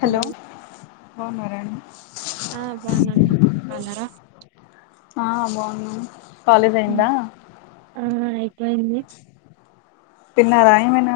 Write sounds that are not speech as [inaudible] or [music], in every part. hello బాగున్నారాఅండి ఆ బాగున్నానండి ర్ బాగున్నారా ఆ బాగున్నం ఆ అయిపోఇంది తిన్నారా ఏ మైనా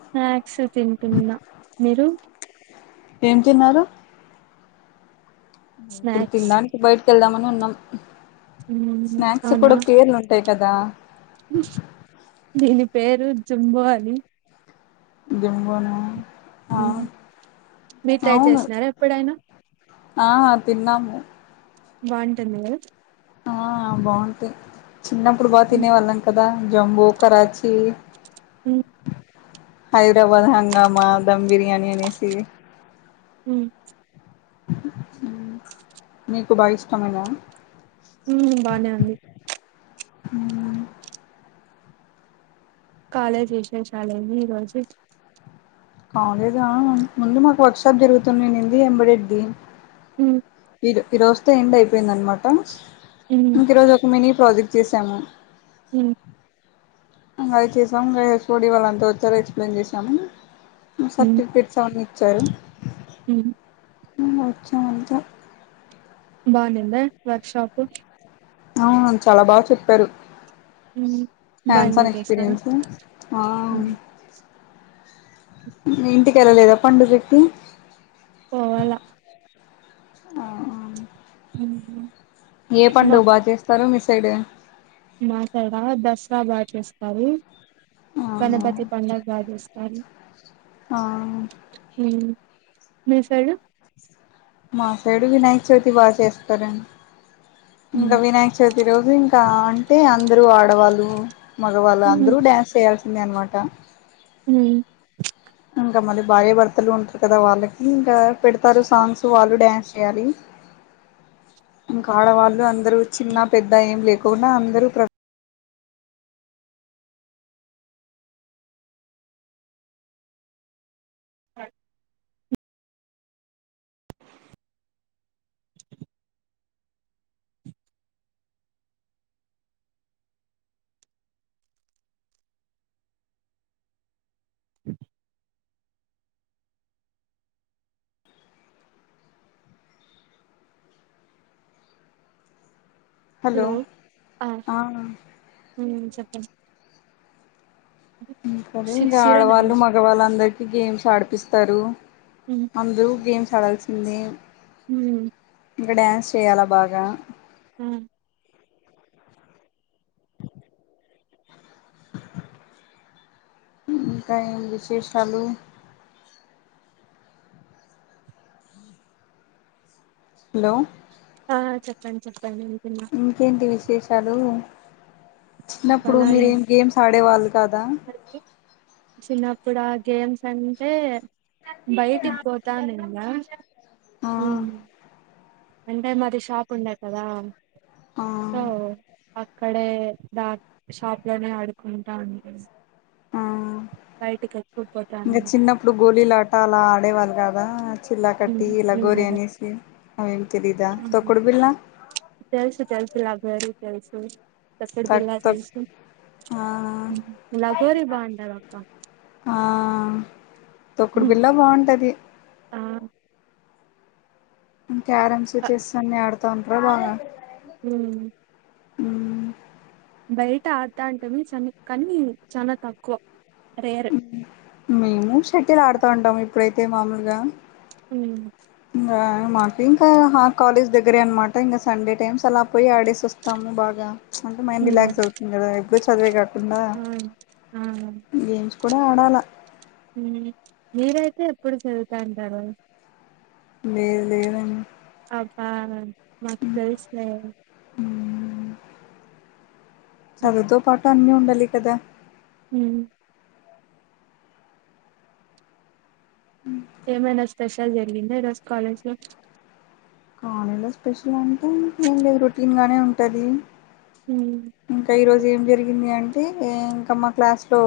స్నాక్స్ తింటున్నాా మీరు ఏం తిన్నారు ఇప్పుడు స్నాక్స్ తినడానికి బయటకి వెళ్దామని ఉన్నాం మ్మ్ స్నాక్స్ కూడా పేర్లు ఉం కదా దిని పేరు జుంబో అని జుంబోనా మ్ మీర్ ట్రై అవును చేసినారా ఎప్పుడైనా ఆ తిన్నాము బాగుంటుంది కదా ఆ బాగుంటాయ్ చిన్నప్పుడు బాగా మ్మ్ తినేవాళ్ళం కదా జంబూ కరాచీ హైదరాబాద్ హంగామా దమ్ బిర్యానీ అనేసి మ్ మీకు బాగా ఇష్టమేనా మ్ బానే అంది మ్ కాలేజ్ షాలైందిఈ రోజు కాలేజా ఆ ముందు మాకు వర్క్షషాప్ జరుగుతునింది ఎంబడేడ్ది మ్మ్ ఈ ఈ రోజుతో ఎండ్ అయిపోయింది అనమాట మ్మ్ ఇంక ఈరోజు ఒక మినీ ప్రాజెక్ట్ చేసాము మ్ అది చేసాం ఇంగ ఫ్ఒడి వాల్లాంతా ఒచ్చారు ఎక్స్ప్లెయిన్ చేసాము సర్టిఫికేట్స్ అవన్నీ ఇచ్చారు మ్ ఇంగోచ్చం అంతే బఉనిందా వర్క్ షాప్ అ చాలా బాగా చెప్పారు బాగా కాన్సర్ ఎంజాయ్ చేస్తారా ఎక్స్పీరియన్స్ ఆ మీ ఇంటికేళ్ళలేదా పండుగ కి పోవాల ఆ ఆ మ్ హ ఏ పండుగ బా చేస్తారు మీ సైడ్ మా సైడా దసరా బాగా చేస్తారు అవునా గణపతి పండగ బ చేస్తారు ఆ మ్ మీ సైడు మాసైడు వినాయక చవితి బా చేస్తారం ఇంకా ఉహు వినాయక చవితి రోజు ఇంకా అంటే అందరు ఆడవాళ్ళు మగవాళ్ళు ఉమ్ అందరూ డ్యాన్స్ చేయాల్సిందే అనమాట మ్ ఇంకా మళ్ళీ భార్యభర్తలు ఉంటారు కదా వాళ్ళకి ఇంకా పెడుతారు సాంగ్స్ వాళ్ళు డ్యాన్స్ చేయాలి ఇంకా ఆడవాళ్ళు అందరూ చిన్న పెద్ద ఏం లేకోకుండా అందరూ ప్ర అ అ హలో ఆ చెప్పండి ఇంకారే సిక్స్ ఇంకా జీరో నైన్ ఆడవాళ్ళు మగవాళ్ళు అందరికి గేమ్స్ ఆడిపిస్తారు అందరూ గేమ్స్ ఆడాల్సిందే హ ఇంకా డ్యాన్స్ చెయాలా బాగా హ ఇకానీ బసిి చాలుు హలో ఆ చెప్పండి చెప్పండి వింటున్నా ఇంకేంటి విశేషాలు చిన్నప్పుడు మీర ఏం గేమ్స్ ఆడేవాళ్ళు కదా అ చిన్నప్పుడు ఆ గేమ్స్ అంటే బయటికి పోతాేంగా ఆ అంటే మాది షాప్ ఉండ కదా ఆ సో అక్కడే దా షాప్ లోనే ఆడుకుంటాం ఆ ఇంకా పోతానిన్న చిన్నప్పుడు గోళలాట అలా ఆడేవాళ్ళు కదా చిల్లా ఉమ్, కట్టి ఇలా ఉమ్, గోరి అనేసి అవేం తెలీదా తొకుడు బిళ్ళ చల్సు తెల్సు భారు తెల్సు తకడ తక్ బిలా తక్ తెల్సు ఆ ఘోరి బాండప్ప ఆ తొక్కుడు పిల్ల బాగుంటది ఆ క్యారెమ్స్ ఆ, చెస్ అన్ని ఆడుతా ఉంటార బాగా ఉమ్, అ బయట ఆడతాంటమే చని కానీ చాలా తక్కువ రేర్ మేము షటి్యల్ ఆడుతా ఉంటాము ఇప్పుడైతే మామూలుగా ఉ మాకు ఇంకా కాలేజ్ దగ్గరే అనమాట ఇంకా సండే టైమ్స్ అలా పోయి ఆడేసి వస్తాము బాగా అంటే మైండ్ రిలాక్స్ అవుతుంది కదా ఎ్డో చదివే కాకుండా ఆ ఇంేం ప్పు ఆడాల మీరైతే ఎప్పుడు చదువుతా అంటారు లేేరు వేర పాబా మాకు చ ఇసులే చదుతో పాటు అన్నీ ఉండాలి కదా హ ఏమైనా స్పెషల్ జరిగింద రోజ కాలేజ్ లో ఆాలలో స్పెషల్ అంటే ఏం లేదు రొటీన్గానే ఉంటుంది ఉమ్, ఇంకా ఈరోజు ఏం జరిగింది అంటే ఇంకా మా క్లాస్లో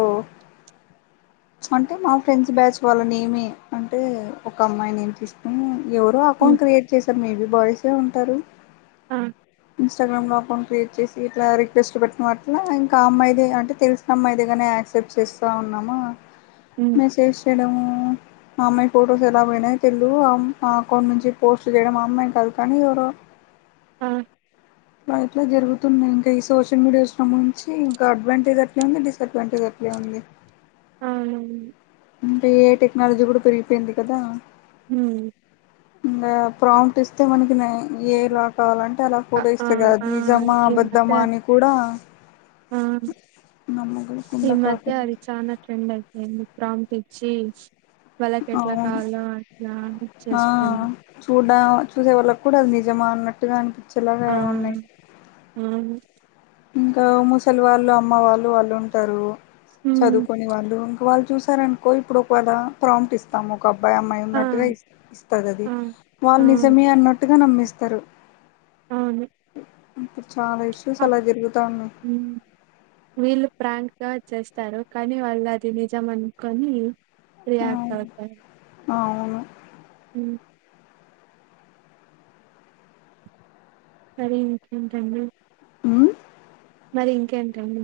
అంటే మా ఫ్రెండ్స్ బ్యాచ్ వాళ్ళని ఏమి అంటే ఒక అమ్మాయిని ఏం తీసుకుని ఎవరో ఉమ్, అకౌంట్ క్రియేట్ చేశారు మేబీ బాయ్సే ఉంటారు ఆ ఇన్స్టా్రామ్ లో అకౌంట్ క్రియేట్ చేసి ఇట్లా రెస్ట్ పెట్టిన మాట్ల ఇంకా అమ్మాయిది అంటే తెలిసిన అమ్మాయిదిే కానే యాక్సెప్ట్ చేస్తూ ఉన్నామా ఉమ్, మెసేజ్ చేయడము మా అమ్మాయి ఫొటోస్ ఎలా పోయినాయో తెలు అకౌంట్ నుంచి పోస్ట్ చేయడం మా అమ్మాయి కాదు కానీ ఎవరో ఆ అ ఇట్లా జరుగుతున్నాయి ఇంకా ఈ సోచ డి చూసం నుంచి ఇంకా అడ్వాంటేజ్ అట్లా ఉంది డిస్డ్వాంటేజ్ అట్లా ఉంది అవునవును అంటే ఏఐ టెక్నాలజీ కూడా పెరిగిపోయింది కదా హ్మ ఇంకా ప్రాంప్ట్ ఇస్తే మనకి ఏలా కావాలంటే అలా ఆ ఫోటో ఆ ఇస్తది కదా అది ఆ నిజామా ఈ మధ్య ఆపదమా అని కూడా ఆ ఈ నమ్మకుండా మధ్య కాకుండా అది చనా ట్రెండ్ అయిపోయింది ప్రాంప్ట్ ఇచ్చి వాళ్ళకి ఎట్లా అవును కావాలో అట్లా ఆ చేసుకొని చూడ చూసే వాళ్ళక్ కూడ అది నిజమా అన్నట్టుగా అనిపించేలాగా ఆ ఏ ఉన్నాయి అవును ఇంకా ముసలి వాళ్ళు అమ్మ వాళ్ళు వాళ్ళు ఉంటారు ఉమ్ చదువుకోని వాళ్ళు ఇంకా వాళ్ళు చూసారనుకో ఇప్పుడు ఒకవేళ ప్రామిట్ ఇస్తాము ఒక అబ్బాయి అమ్మాయి ఆ ఉన్నట్టుగా ఇస్ ఇస్తది ఆ వాళ్ళు ఆ నిజమే అన్నట్టుగా నమ్మేస్ స్తారు అవును ఇప్పుడు చాలా ఇష్యూస్ అప్ అలా జరుగుతానాయి వచ్చేస్తారు కానీ వాళ్ళు అది నిజం అనుకొని రియాక్ట్ అవుతారు ఆ అవును హ్మ సరే ఇంకేంటి అండి ఉమ్ మరి ఇంకేంటండి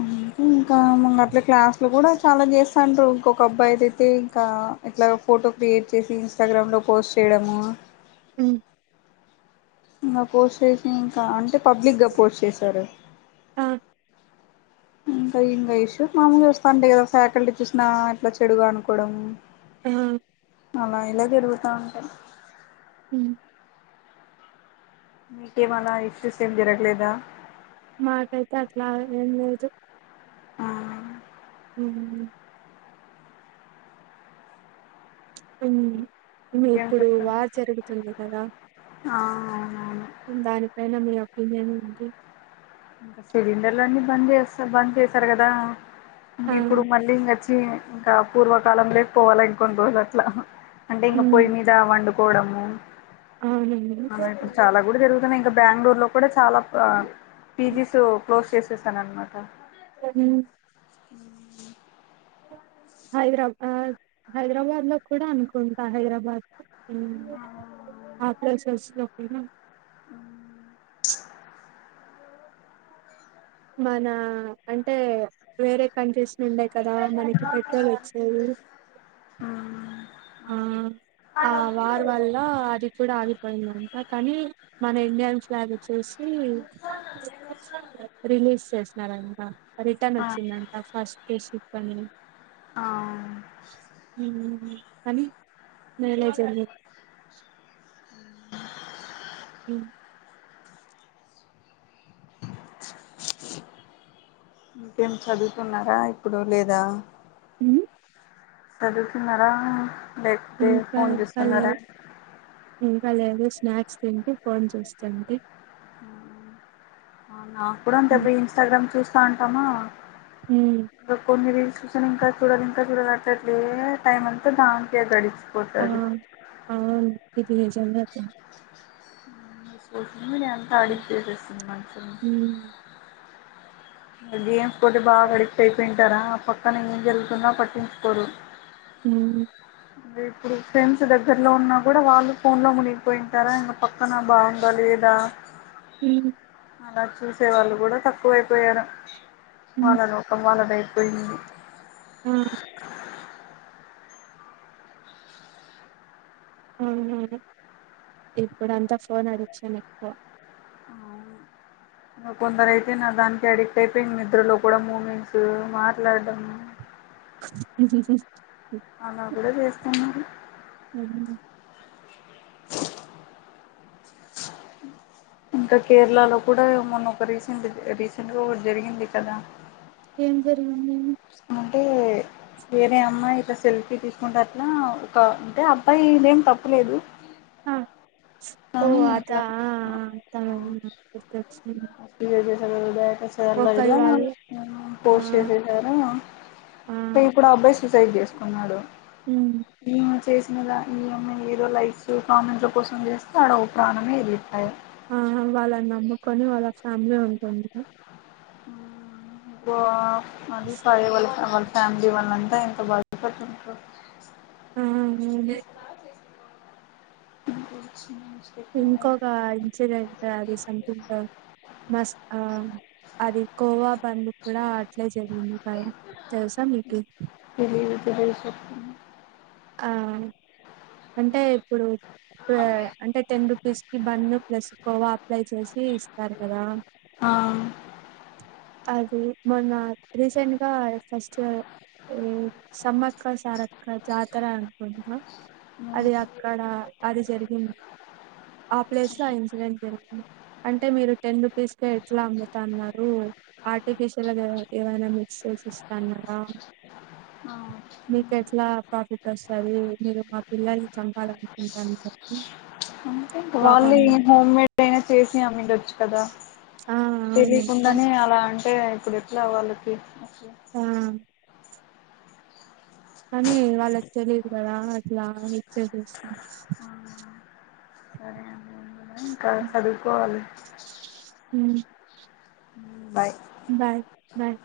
ఆ హ్మ్ ఇంకా మొన్న అట్లా క్లాస్ లో కూడా చాలా చేస్తాండ్రు ఇంకొక అబ్బాయిది అయితే ఇంకా ఇట్లా ఫోటో క్రియేట్ చేసి ఇన్స్టాగ్రామ్లో పోస్ట్ చేయడము హ్మ్ ఇంకా పోస్ట్ చేసి ఇంకా అంటే పబ్లిక్ గా పోస్ట్ చేసారు ఆ ఇంకా ఇంకా ఇష్యూస్ మామూలే వస్తుంటాయి కదా ఫ్యాకల్టీ కృష్ణ ఇట్లా చెడుగా అనుకోవడం హ్మ్ అలా ఇలా తిరుగుతటాయి హ్మ్ మెకేమన్న ఇష్యూస్ ఏం జరగలేదా మాకైతే అట్లా ఏం లేదు ఆ హ్మ హ్మ ఇంకా ఇంకేం ఇప్పుడు వార్ జరుగుతుంది కదా హా అవును నీ నేమ్ ఏంటి ఇంకా సిలిండర్లు అన్ని బంద్ చేస్త బంద్ చేసారు కదా ఇంక ఆ ఇప్పుడు మళ్ళీ ఇంకచ్చ ఇంకా పూర్వకాలంలోకి పోవాలి ఇంకోన్ని రోజులు అట్లా అంటే ఇంకా హ్మ్ పొయి మీద వండు కోవడము అవునండి ఆ ఇపుడు చాలా కూడా జరుగు ఇంకా బెంగళూరు లో కూడా చాలా పీజీస్ క్లోజ్ చేసేసాను అనమాట హ్మ్ హ్మ హైదరాబాద్ హైదరాబాద్ లో కూడా అనుకుంటా హైదరాబాద్ ఆ ప్లేసెస్ లో కూడా మన అంటే వేరే కంట్రీస్ నుండి కదా మనకి పెట్రోల్ వచ్చేది హా ఆ హా ఆ వారి వల్ల అది కూడా ఆగిపోయిందంట కానీ మన ఇండియాన్స్ ఫ్లాగ్ చూసి రిలీజ్ చేసినారంట రిటర్న్ ఆ వచ్చిందంట ఫస్ట్ అని ఆ మ్మ్ కానీ మ్యారేజ్ అని హ ఇంకేం చదువుతున్నారా ఇప్పుడు లేదా చదువుతున్నారా లేకపోతే ఇంకా ఫోన్ ఇంకా చుస్తున్నారా లేదు అండి ఇంకా లేదు స్నాక్స్ తింటూ ఫోన్ చేస్తున్న అండి అవునా నేను కూడా అంతేబ్బ ఇన్స్టాగ్రామ్ చూస్తా ఉంటామా ఉమ్ ఇం కొన్ని రీల్స్ చూసాని ఇంకా చూడదు ఇంకా కూడా కట్టలేదే టైమ్ అంతా దానికే అయ్యితది ఆ ఆ ఇది నిజమే అండి సోషల్ మీడియా అంత అడెక్ట్ చేసేసింది మనుషులని ఉమ్ గేమ్స్ పోతే బాగా అడిక్ట్ అయిపోయింటారా ఆ పక్కన ఏం జరుగుతున్నా పట్టించుకోరు హమ్మ్ ే ఇప్పుడు ఫ్రెండ్స్ దగ్గరలో ఉన్నా కూడా వాళ్ళు ఫోన్ లో మునిగిపోయింటారా ఇంకా పక్క పన బాగుందా లేదా అలా చూసే వాళ్ళు కూడా తక్కువైపో పోయాడం ఉమ్ వాళ్ళ లోకం వాళ్లది అయిపోయింది మ్మ్ ఆ ఇప్పుడుంతా ఫోన్ అడిక్షాన్ ఎక్కువ నా కొందరు అయితే నా దానికి అడిక్ట్ అయిపోయి నిద్రలో కూడా మూమెంట్స్ మాట్లాడడంము హ్మ్ అలా కూడా చేస్తున్నారు మ్మ్ ఇంకా కేరళలో కూడా మొన్న ఒక రీసెంట్ రీసెంట్ గా ఒకటి జరిగింది కదా ఏం జరిగింది అంటే వేరే అమ్మాయి ఇలా సెల్ఫీ తీసుకుంటే అట్లా ఒక అంటే అబ్బాయి ఇదేం తప్పులేదు ఆ ఓ కానీ అదా ఇట్లా ఆ ఆ తెలుసు నాకు [unintelligible] ార్లాద ఆ పోస్ట్ చేసేసారా ఆ ఇప్పుడు అబ్బాయి సుసైడ్ చేసుకున్నాడు ఉమ్మ్ ఈమె చేసినదా ఈవమ్మీ ఏదో లైక్స్ కామెంట్ల కోసం చేస్తే ఆడ ఒక ప్రాణమే ఎగిరిపాయి ఆ వాళ్ళని నమ్ముకొని వాళ్ళ ఫ్యామిలీ ఉంటుంది [unintelligible] ఫ్యామిలీ వాళ్ళంతా ఎంత బాధపడుంటారో మ్మ్ ఇదే [inaudible] ఇంకొక ఇన్సిడెంట్ అది సంథింగ్ మస్ అది కోవా బన్ కూడా అట్లే జరిగింది కద తెలుసా మీకు తెలీదు తెలీదు ఆ అంటే ఇప్పుడు అంటే టెన్ రూపీస్ కి బన్ను ప్లస్ కోవా అప్లై చేసి ఇస్తారు కదా ఆ అది మొన్న రీసెంట్ గా ఫస్ట్ సమ్మక్క సారక్క జాతర అనుకుంటా అది అక్కడ అది జరిగింది ఆ ప్లేస్ లో ఆ ఇన్సిడెంట్ జరిగింది అంటే మీరు టెన్ రూపీస్ కే ఎట్లా అమ్ముతాన్నారు ఆర్టిఫిషియల్గా ఏమైనా మిక్సస్ చేసిస్తాన్నారా అవు మీకు ఎట్లా ప్రాఫిట్ వస్తుంది మీరు మా పిల్లల్ చంపాలనుకుంటను వాళ్ళు హోమ్ మేడ్ అయినా చేసి అమిడొచ్చు కదా ఆ అవును కానీ తెలియకుండానే అలా అంటే ఇప్పుడు ఎట్లా వాళ్ళకి ఆ కానీ వాళ్ళకి తెలీయదు కదా అట్లా ఇచ్చే సరే అండి ఇంకా చదువుకోవాలి అ బాయ్ బాయ్ బాయ్